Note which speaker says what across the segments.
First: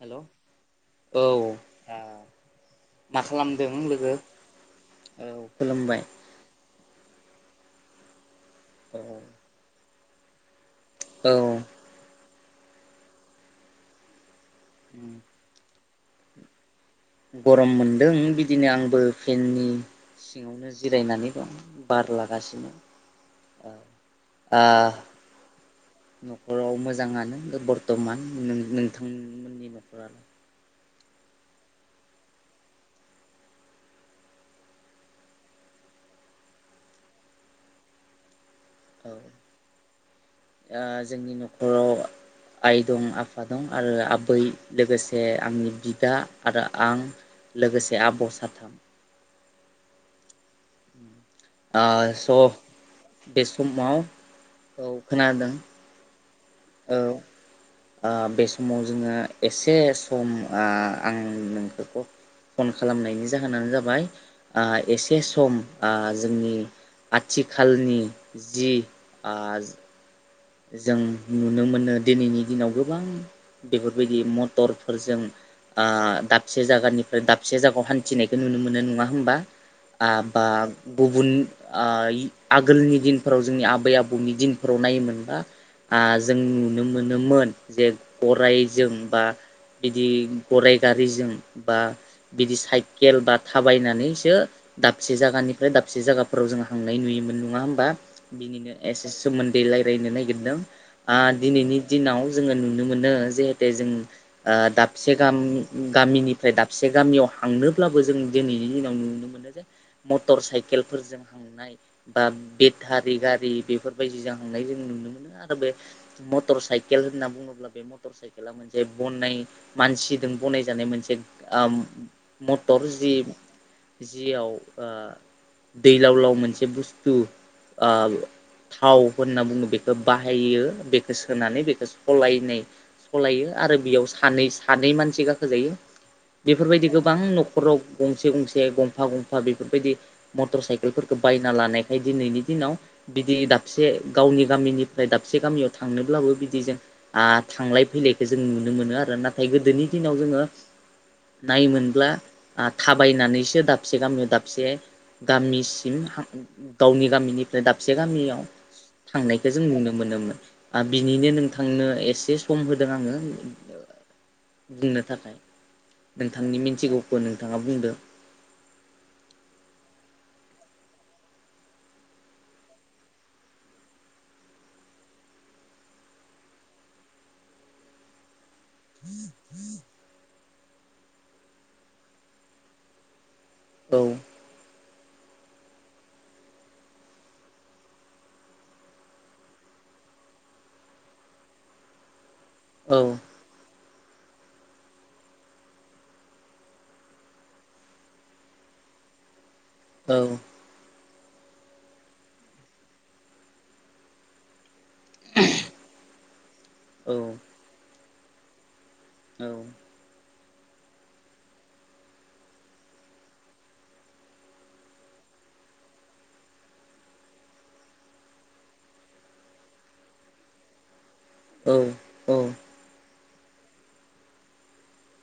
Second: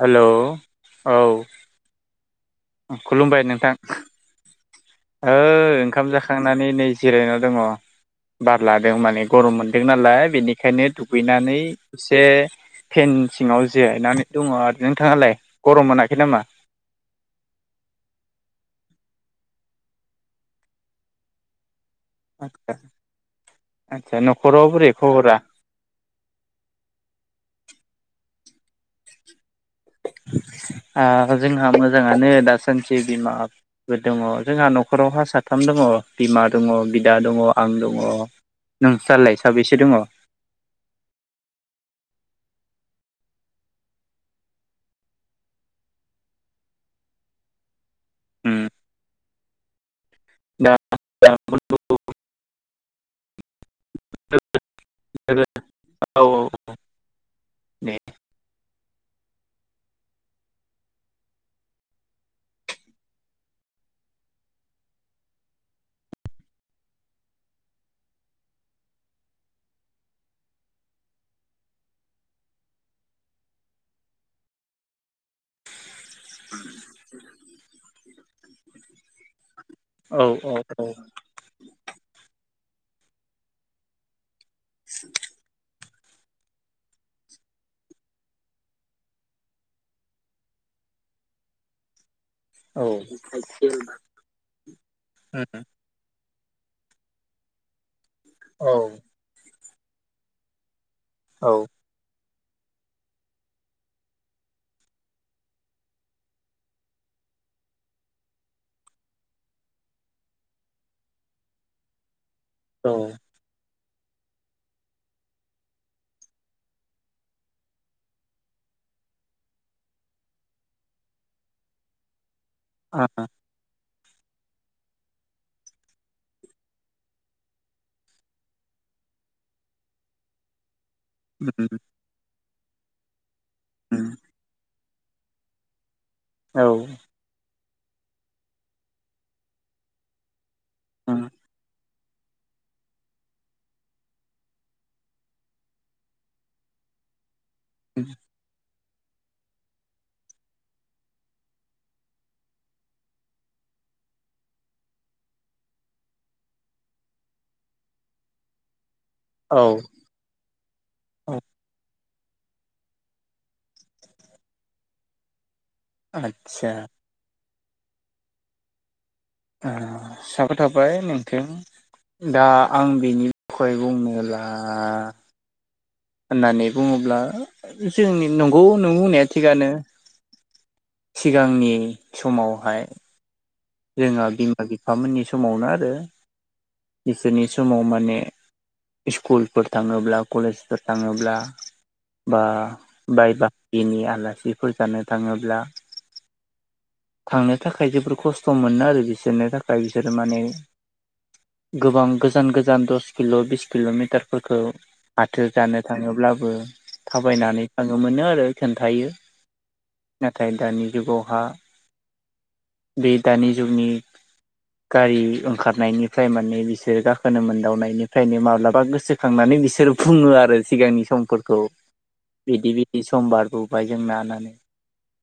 Speaker 1: हेल' औ
Speaker 2: मा
Speaker 1: खुलुमबाय
Speaker 2: खालामदों
Speaker 1: नोंथां
Speaker 2: लोगो? औ
Speaker 1: ओ
Speaker 2: खुलुमबाय
Speaker 1: ओंखाम जाखांनानै नै जिरायनायाव दङ बार लादों माने
Speaker 2: औ
Speaker 1: गरम मोनदों नालाय बेनिखायनो दुगैनानै एसे फेन सिङाव जिरायनानै दङ आरो नोंथाङालाय गरम मोनाखै नामा
Speaker 2: गरम मोनदों बिदिनो आंबो फेननि सिङावनो जिरायनानै दं बार लागासिनो
Speaker 1: आदसा
Speaker 2: आ
Speaker 1: न'खराव बोरै खबरा
Speaker 2: न'खराव मोजाङानो बर्थमान नोंथांमोननि न'खरालाय
Speaker 1: आ जोंहा मोजाङानो दासानसे बिमाफोर दङ जोंहा न'खराव हा साथाम दङ बिमा दङ बिदा दङ आं दङ
Speaker 2: औ
Speaker 1: नोंस्रालाय साबेसे दङ
Speaker 2: जोंनि न'खराव आइ दं आफा दं आरो आबै लोगोसे आंनि बिदा आरो आं लोगोसे आब'
Speaker 1: उम
Speaker 2: साथाम
Speaker 1: दा
Speaker 2: स' बे समाव औ खोनादों
Speaker 1: औ
Speaker 2: औ बे समाव जोङो एसे एसे सम आं नोंखखौ फन खालामनायनि जाहोनानो जाबाय एसे सम आ जोंनि आथिखालनि जि आ जों नुनो मोनो दिनैनि दिनाव गोबां बेफोरबायदि मटरफोरजों ओ दाबसे जायगानिफ्राय दाबसे जायगायाव हान्थिनायखौ नुनो मोनो नङा होमबा आ
Speaker 1: औ
Speaker 2: बा
Speaker 1: औ औ
Speaker 2: गुबुन आगोलनि दिनफोराव जोंनि आबै आबौनि दिन फोराव नायोमोन आ जों नुनो मोनोमोन जे गरायजों बा बिदि गरराय गारिजों बा बिदि साइकेल बा थाबायनानैसो दाबसे
Speaker 1: औ
Speaker 2: जायगानिफ्राय दाबसे जाया फोराव जों हांनाय नुयोमोन नङा होमबा बिनिनो
Speaker 1: औ
Speaker 2: एसे सोमोन्दै रायजलायनो नागिरदों आ
Speaker 1: औ
Speaker 2: दिनैनि दिनाव जोङो नुनो मोनो जिहेते जों ओ दाबसे गामि गामिनिफ्राय दाबसे गामियाव हांनोब्लाबो जों दिनैनि दिनाव नुनो मोनो जे मटर साइकेलफोरजों हांनाय ओ
Speaker 1: औ
Speaker 2: बेटारि गारि बेफोरबायदि जों थांनाय जों नुनो मोनो आरो बे मटर साइकेल होनना बुङोब्ला बे मटर साइकेला मोनसे बनाय मानसिजों बनाय जानाय मोनसे ओ मथर जि जियाव ओ दैलाव लाव मोनसे बुस्थु ओ थाव होनना बुङो बेखौ बाहायो बेखौ सोनानै बेखौ सलायनाय सलायो आरो बेयाव सानै सानै मानसि गाखोजायो बेफोरबायदि गोबां नख नखराव गंसे गंसे गंफा गंफा बेफोरबायदि मटर
Speaker 1: औ
Speaker 2: साइकेलफोरखौ बायना लानाय दिनैनि दिनाव बिदि दाबसे गावनि गामिनिफ्राय दाबसे गामियाव थांनोब्लाबो बिदि जों आ थांलाय फैलायखौ जों नु नुनो मोनो आरो नाथाय गोदोनि दिनाव जोङो नायोनब्ला ओ थाबायनानैसो दाबसे गामियाव दाबसे गामिसिम गावनि गामिनिफ्राय दाबसे गामियाव थांनायखौ जों नुनो मोनोमोन आरो बिनिनो नोंथांनो एसे एसे सम होदों आङो बुंनो थाखाय नोंथांनि
Speaker 1: आदसा
Speaker 2: मिथिगौखौ नोंथाङा बुंदो
Speaker 1: साबाय थाबाय नोंथां दा आं बेनि बुंनोब्ला होननानै बुनङोब्ला जोंनि नंगौ नों बुंनाया थिगानो सिगांनि समावहाय
Speaker 2: औ
Speaker 1: जोंहा बिमा बि फामोननि समावनो आरो इसोरनि समाव माने स्कुलफोर थांङोब्ला कलेजफोर थांङोब्ला बा
Speaker 2: औ
Speaker 1: बाय बा हागिनि आलासिफोर जानो थांङोब्ला थांनो थाखाय जोबोर खस्थ सम मोनो आरो बिसोरनो थाखाय बिसोरो माने गोबां गोजान गोजान दस किल बिस किलमिटारफोरखौ फाथो जानो थांङोब्लाबो
Speaker 2: औ
Speaker 1: थाबायनानै थाङोमोनो आरो खन्था थायो नाथाय दानि जुगावहा बे दानि जुगनि गारि ओंखारनायनिफ्राय माने बिसोरो गाखोनो मोनदावनायनिफ्रायनो माब्लाबा गोसोखांनानै मे बिसोर बुंङो आरो सिगांनि सम फोरखौ
Speaker 2: औ
Speaker 1: बिदि बिदि सम बारबोबाय जोंनाहोनै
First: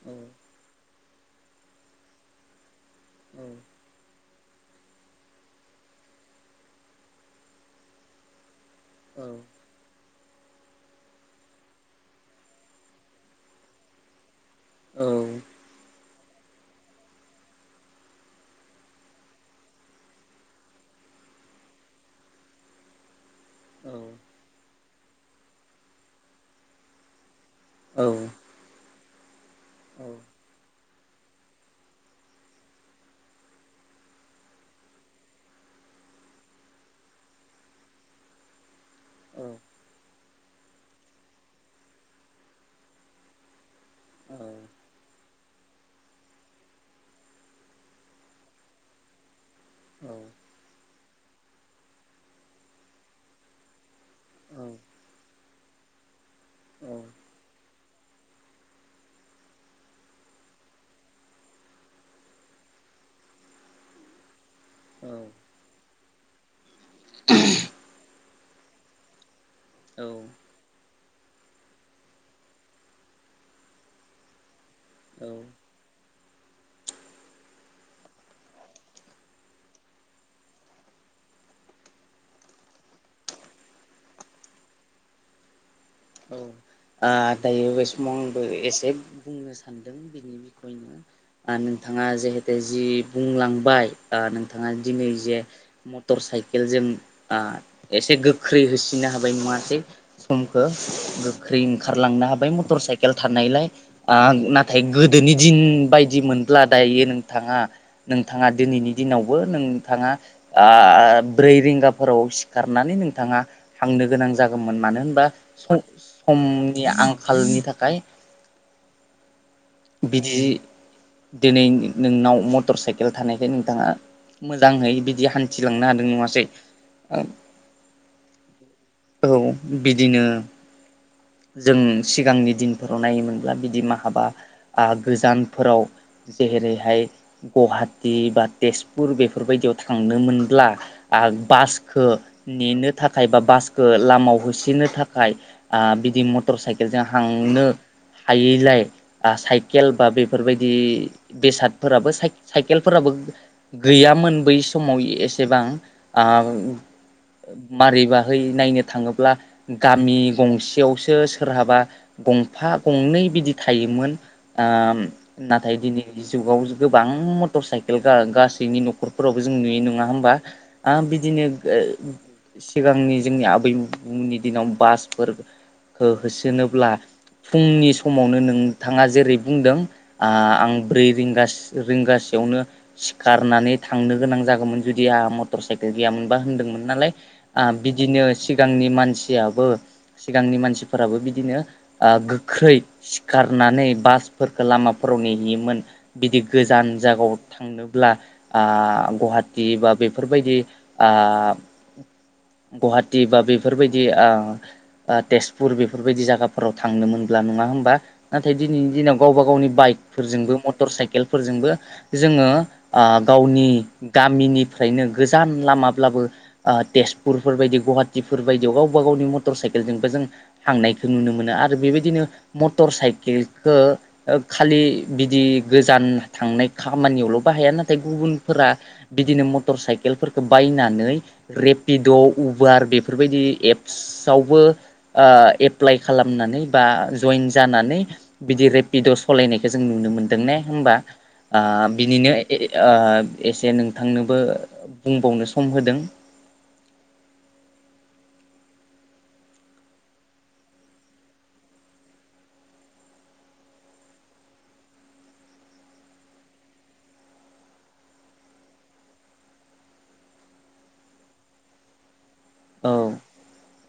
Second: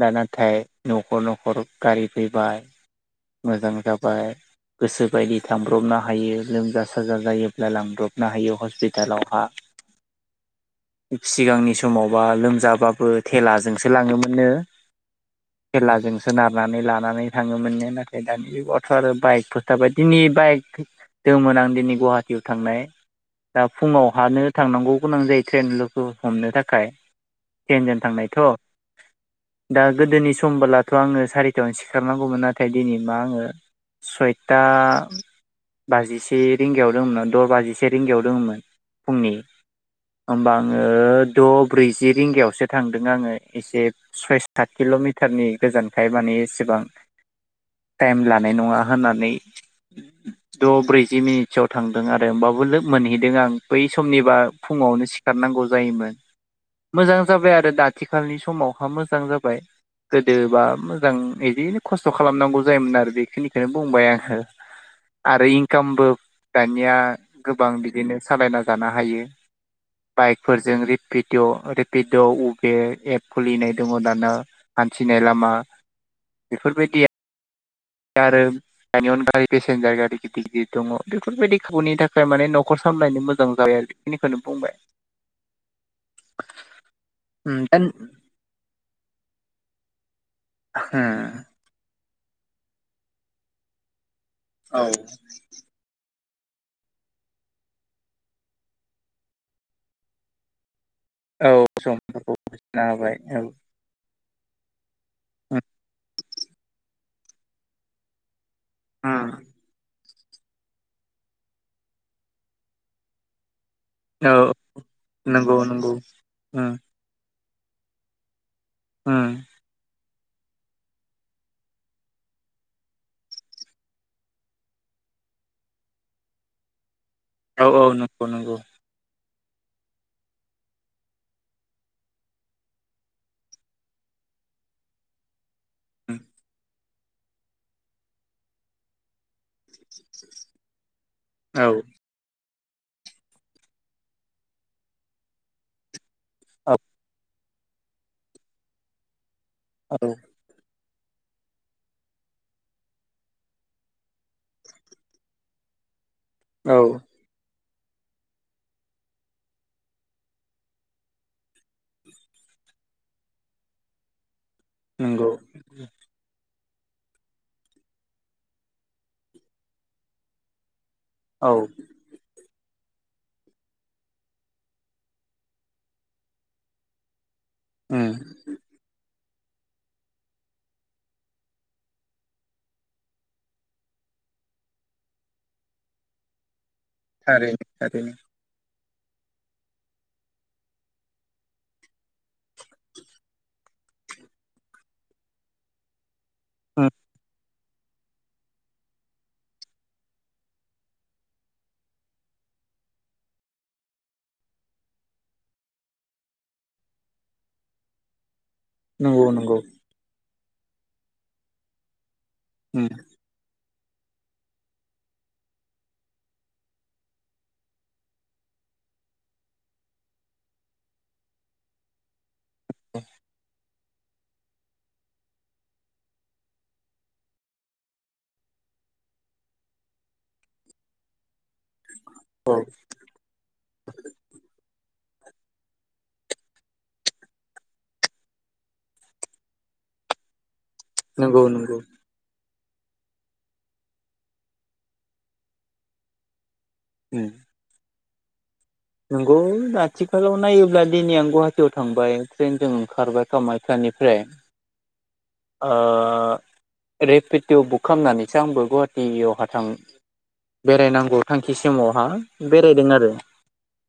Speaker 1: दा नाथाय नखर नखर गारि फैबाय मोजां जाबाय गोसो बायदि थांब्रबनो हायो लोमजा साजा जायोब्ला लांब्रबनो हायो हस हस्पिटालाव हा सिगांनि समावबा लोमजाबाबो थेलाजोंसो लांङोमोनो
Speaker 2: औ
Speaker 1: सोनारनानै लानानै थांङोमोननो नाथाय दानि जुगावथ आरो बाइक फोर थाब बायदि बाइक दंमोन आं दिनै गुवाहाटियाव थांनाय दा फुङावहानो थांनांगौ गोनां जायो ट्रेन लोगो हमनो थाखाय [unintelligible] थांनायथ' दा गोदोनि समबोलाथ' आंङो सारिथायावनो सिखारनांगौमोन नाथाय दिनै मा आंङो सयथा बाजिसे रिंगायाव दंङमोन द' बाजिसे रिंगायाव दङमोन फुंनि होमबा आंङो द ब्रैजि रिंगायावसो थांदों आंङो एसे सय सात किलमिटारनि गोजानखाय माने एसेबां टाइम लानाय नंङा होननानै द ब्रै जि मिनिटसोआव थांदों आरो होमबाबो मोनहैदों आं बै समनिबा फुंङावनो सिखारनांगौ जायोमोन मोजां जाबाय आरो आथिखालनि समावहा मोजां जाबाय गोदोबा मोजां बिदिनो खस्थ' खालामनांगौ जायोमोन आरो बेखिनिखौनो बुंबाय आंङो आरो इनकामबो दानिया गोबां बिदिनो सालायना जानो हायो
Speaker 2: औ
Speaker 1: बाइकफोरजों रि रेपिदिअ रेपिडअ उबे एप खुलिनाय दंङ दाना
Speaker 2: औ
Speaker 1: हान्थिनाय लामा बेफोरबायदिया आरो दानि अनगा पेसेन्जार गारि गिदिर गिदिर दंङ बेफोरबायदि खाबुनि थाखाय माने न'खर स खालामलायनो मोजां जाबाय आरो बेखिनिखौनो बुंबाय
Speaker 2: [inaudible] ओ
Speaker 1: उम
Speaker 2: दायो
Speaker 1: दा
Speaker 2: बे
Speaker 1: उम
Speaker 2: समाव आंबो एसे बुंनो सान्दों बिखयनो नोंथाङा जिहेते जि बुंलांबाय ओ नोंथाङा
Speaker 1: औ
Speaker 2: दिनै जे म मटर साइकेलजों ओ एसे गोख्रै होसिननो हाबाय नङासै समखौ
Speaker 1: औ
Speaker 2: गोख्रै ओंखारलांनो
Speaker 1: समफोरखौ
Speaker 2: हाबाय मटर
Speaker 1: होसोना
Speaker 2: साइकेल
Speaker 1: होबाय औ
Speaker 2: थानायलाय ओ नाथाय गोदोनि दिन
Speaker 1: उम
Speaker 2: बायदि मोनब्ला दायो नोंथाङा नोंथ नोंथाङा दिनैनि दिनावबो नोंथाङा ओ ब्रै रिंगाफोराव सिखारनानै नोंथाङा थांनो गोनां
Speaker 1: औ
Speaker 2: जागौमोन मानो होनबा
Speaker 1: नंगौ
Speaker 2: सम
Speaker 1: नंगौ उम
Speaker 2: समनि आंखाल हालनि थाखाय।
Speaker 1: उम
Speaker 2: बिदि दिनै नोंनाव मटर साइकेल थानायखाय नोंथाङा मोजाङै बिदि हान्थिलांनो हादों नङासै?
Speaker 1: औ औ नंगौ नंगौ
Speaker 2: औ बिदिनो जों सिगांनि दिनफोराव नायोमोनब्ला बिदि माहाबा आ गोजान फोराव
Speaker 1: उम
Speaker 2: जेरैहाय गुवाहाटि बा तेजपुर बेफोरबायदियाव थांनो मोनब्ला आ
Speaker 1: औ
Speaker 2: बासखो नेनो थाखाय बा बासखो लामायाव होसोनो थाखाय बि दि मटर
Speaker 1: औ
Speaker 2: साइकेलजों हांनो हायैलाय साइकेल बा
Speaker 1: औ
Speaker 2: बेफोरबायदि बेसादफोराबो साइकेलफोराबो गैयामोन बै समाव एसेबां। आ
Speaker 1: औ
Speaker 2: मारैबाहै नायनो थाङोब्ला गामि गंसेयाव सो सोरहाबा गंफा गंनै बिदि थायोमोन। ओ
Speaker 1: नंगौ
Speaker 2: नाथाय दिनै जुगाव गोबां मटर साइकेल गासैनि न'खरफोरावबो जों नुयो नङा होमबा। आं बिदिनो
Speaker 1: औ
Speaker 2: सिगांनि जोंनि आबैनि दिनाव बासफोरखौ होसोनोब्ला फुंनि
Speaker 1: उम
Speaker 2: समावनो नोंथाङा जेरै बुंदों आं ब्रै रिंगा रिंगसेयावनो सिखारनानै थांनो गोनां जागौमोन जुदि आहा मटर साइकेल गैयोनबा होन्दोंमोन नालाय
Speaker 1: थारैनो थारैनो
Speaker 2: बिदिनो सिगांनि मानसियाबो सिगांनि मानसि फोराबो बिदिनो ओ गोख्रै सिखारनानै बासफोरखौ लामाफोराव नेहैयोमोन। बिदि
Speaker 1: उम
Speaker 2: गोजान जागाव थांनोब्ला आ गहाटि बा बेफोरबायदि आ गुहाटि बा बेफोरबायदि ओ ओ तेज पुर बेफोरबायदि जायगाफोराव थांनो मोनब्ला नङा होमबा नाथाय दिनैनि दिनाव
Speaker 1: नंगौ
Speaker 2: गावबा
Speaker 1: नंगौ
Speaker 2: गावनि बाइक फोरजोंबो मटर साइकेलफोरजोंबो जोङो
Speaker 1: उम
Speaker 2: ओ गावनि गामिनिफ्रायनो गोजान लामाब्लाबो ओ तेजपुरफोर बायदि गुवाहाटिफोर बायदियाव गाव गावबा गावनि मटर साइकेलजोंबो जों थांनायखौ नुनो मोनो आरो बेबायदिनो मटर साइकेल खो ओ खालि बिदि गोजान थांनाय खामानियावल' बाहाया नाथाय गुबुनफोरा रा बिदिनो मटर साइकेलफोरखौ बायनानै रेपिड'
Speaker 1: औ
Speaker 2: उबार बेफोरबायदि एप्स आवबो ओ एप्लाइ खालामनानै बा जइेन जानानै बिदि रेपिड' सालायनायखौ जों नुनो मोनो। मोनदों ने होनोमबा
Speaker 1: नंगौ
Speaker 2: ओ
Speaker 1: नंगौ
Speaker 2: बिनिनो ओ एसे नोंथांनोबो बुंबावनो सम होदों।
Speaker 1: उम नंगौ आथिखालाव नायोब्ला दिनै आं गुवाहाटियाव थांबाय ट्रेनजों ओंखारबाय खामायखानि निफ्राय रेपिट' बुक खालामनानैसो आंबो गुवाहाटियावहा थां बेरायनांगौ थांखि समावहा बेरायदों
Speaker 2: औ
Speaker 1: आरो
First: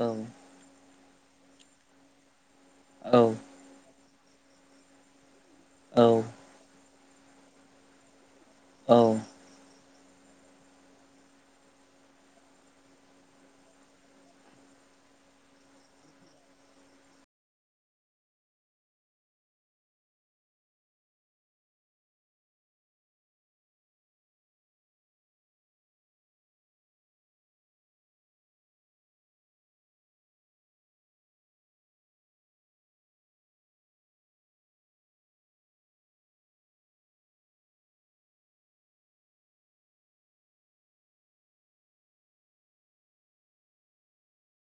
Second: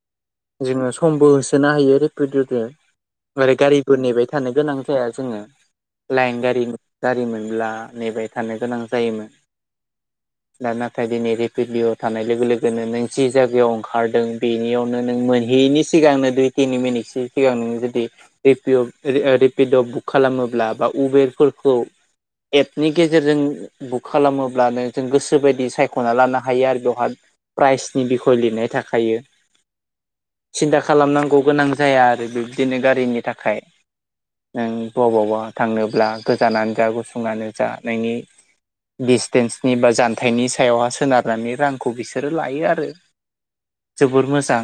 Speaker 2: औ
Speaker 1: जोङो समबो होसोनो हायो रेपि'त दो।
Speaker 2: औ
Speaker 1: ओफ्राय गारिफोर नेबाय थानो गोनां जाया जोङो।
Speaker 2: औ
Speaker 1: लाइन गारि गारि मोनब्ला नेबाय थानो गोनां
Speaker 2: औ
Speaker 1: जायोमोन।
Speaker 2: [inaudible]
Speaker 1: दा नाथाय दिनै रेपिडलियाव थानाय लोगो लोगोनो नों जि जायगायाव ओंखारदों बेनियावनो नों मोन बेनि सिगांनो दुइ तिनि मिनिटसो सिगां ननो जुदि रेपिअ' रिपिड' बुक खालामोब्ला बाव उबेरफोरखौ। एपनि गेजेरजों बुक खालामोब्लानो जों गोसो बायदि सायख'ना लानो हायो आरो बेवहाय। प्राइजनि बिख'य लिरनाय थाखायो । सिन्था खालामनांगौ गोनां जाया आरो बिब्दिनो गारिनि थाखाय। नों बबबावबा थांनोब्ला गोजानानो जा गुसुंआनो जा नोंनि दिडिसटेन्सनि बा जानथायाइनि सायावहा सोनारनानै रांखौ बिसोरो लायो आरो जोबोर मोजां।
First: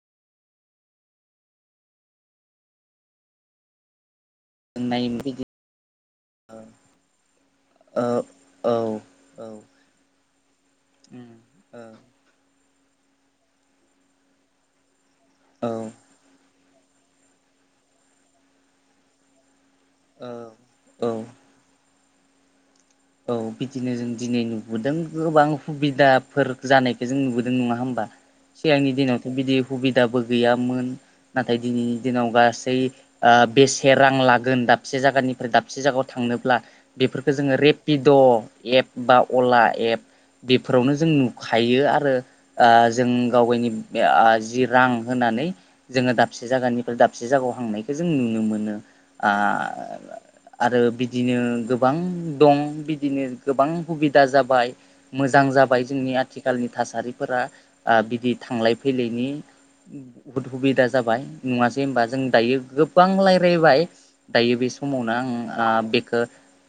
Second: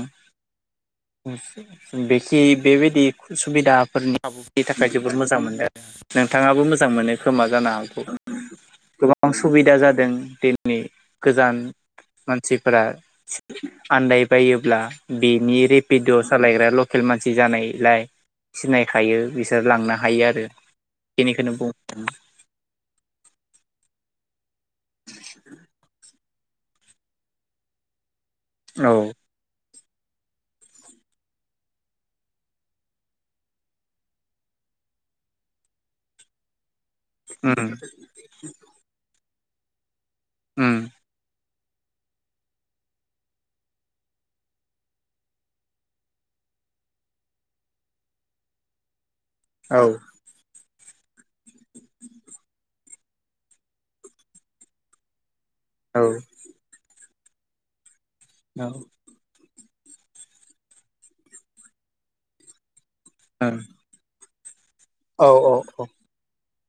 Speaker 1: बेखि बेबायदि सुबिदाफोरनि आाबुनि थाखाय जोबोर
Speaker 2: नायोमोन
Speaker 1: मोजां
Speaker 2: बिदि
Speaker 1: मोनदो नोंथाङाबो मोजां मोनो खोमा जानो हागौ
Speaker 2: औ औ
Speaker 1: गोबां
Speaker 2: औ
Speaker 1: सुबिदा जादों दिननि
Speaker 2: उम
Speaker 1: गोजान
Speaker 2: औ
Speaker 1: मानसि फोरा आनदायबायोब्ला बिनि
Speaker 2: औ
Speaker 1: रेपिड' सालायग्रा ल खेल मानसि जानायलाय सिनायखायो बिसोर लांनो हायो
Speaker 2: औ
Speaker 1: आरो
Speaker 2: औ
Speaker 1: बेखिनिखोनो बुं [unintelligible]
Speaker 2: औ बिदिनो जों दिनै नुबोदों गोबां खुबिदा फोर जानायखौ जों नुबोदों नङा होमबा सिगांनि
Speaker 1: औ
Speaker 2: दिनावथ' बिदि खुबिदाबो गैयामोन नाथाय दिनैनि दिनाव गासै ओ बेसे रां लागोन दाबसे जायगानिफ्राय दाबसे जागायाव थां थांडोब्ला बेफोरखो जोङो
Speaker 1: उम
Speaker 2: रेपिड' एप बा अला एप
Speaker 1: उम
Speaker 2: बेफोरावनो जों नु खायो आरो ओ जों गावगायनि जि रां होनानै जोङो दाबसे दाबसे जायगानिफ्राय दाबसे जायगायाव हांनायखौ जों नुनो मोनो आ
Speaker 1: औ
Speaker 2: आरो बिदिनो गोबां दं । बिदिनो गोबां खुहिदा जाबाय मोजां जाबाय मोजां जाबाय
Speaker 1: औ
Speaker 2: जोंनि आथिखालनि थासारि फोरा ओबिदि
Speaker 1: औ
Speaker 2: थांलाय फैलायनि बहुद हुबिदा जाबाय नुवासै होमबा जों दायो गोबां रायलायबाय दायो बे समावनो आं
Speaker 1: औ
Speaker 2: ओ बेखो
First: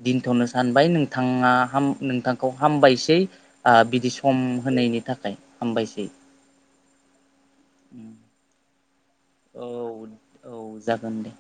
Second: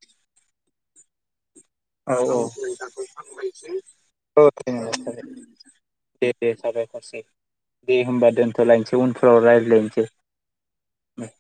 Speaker 2: दोनथ'नो सानबाय नोंथाङा हाम
Speaker 1: औ
Speaker 2: नोंथांखौ
Speaker 1: औ
Speaker 2: हामबायसै ओ बिदि सम होनायनि थाखाय हामबायसै
Speaker 1: दे दे दे होमबा दोनथ'लायनोसै ।
Speaker 2: औ औ जागोन दे।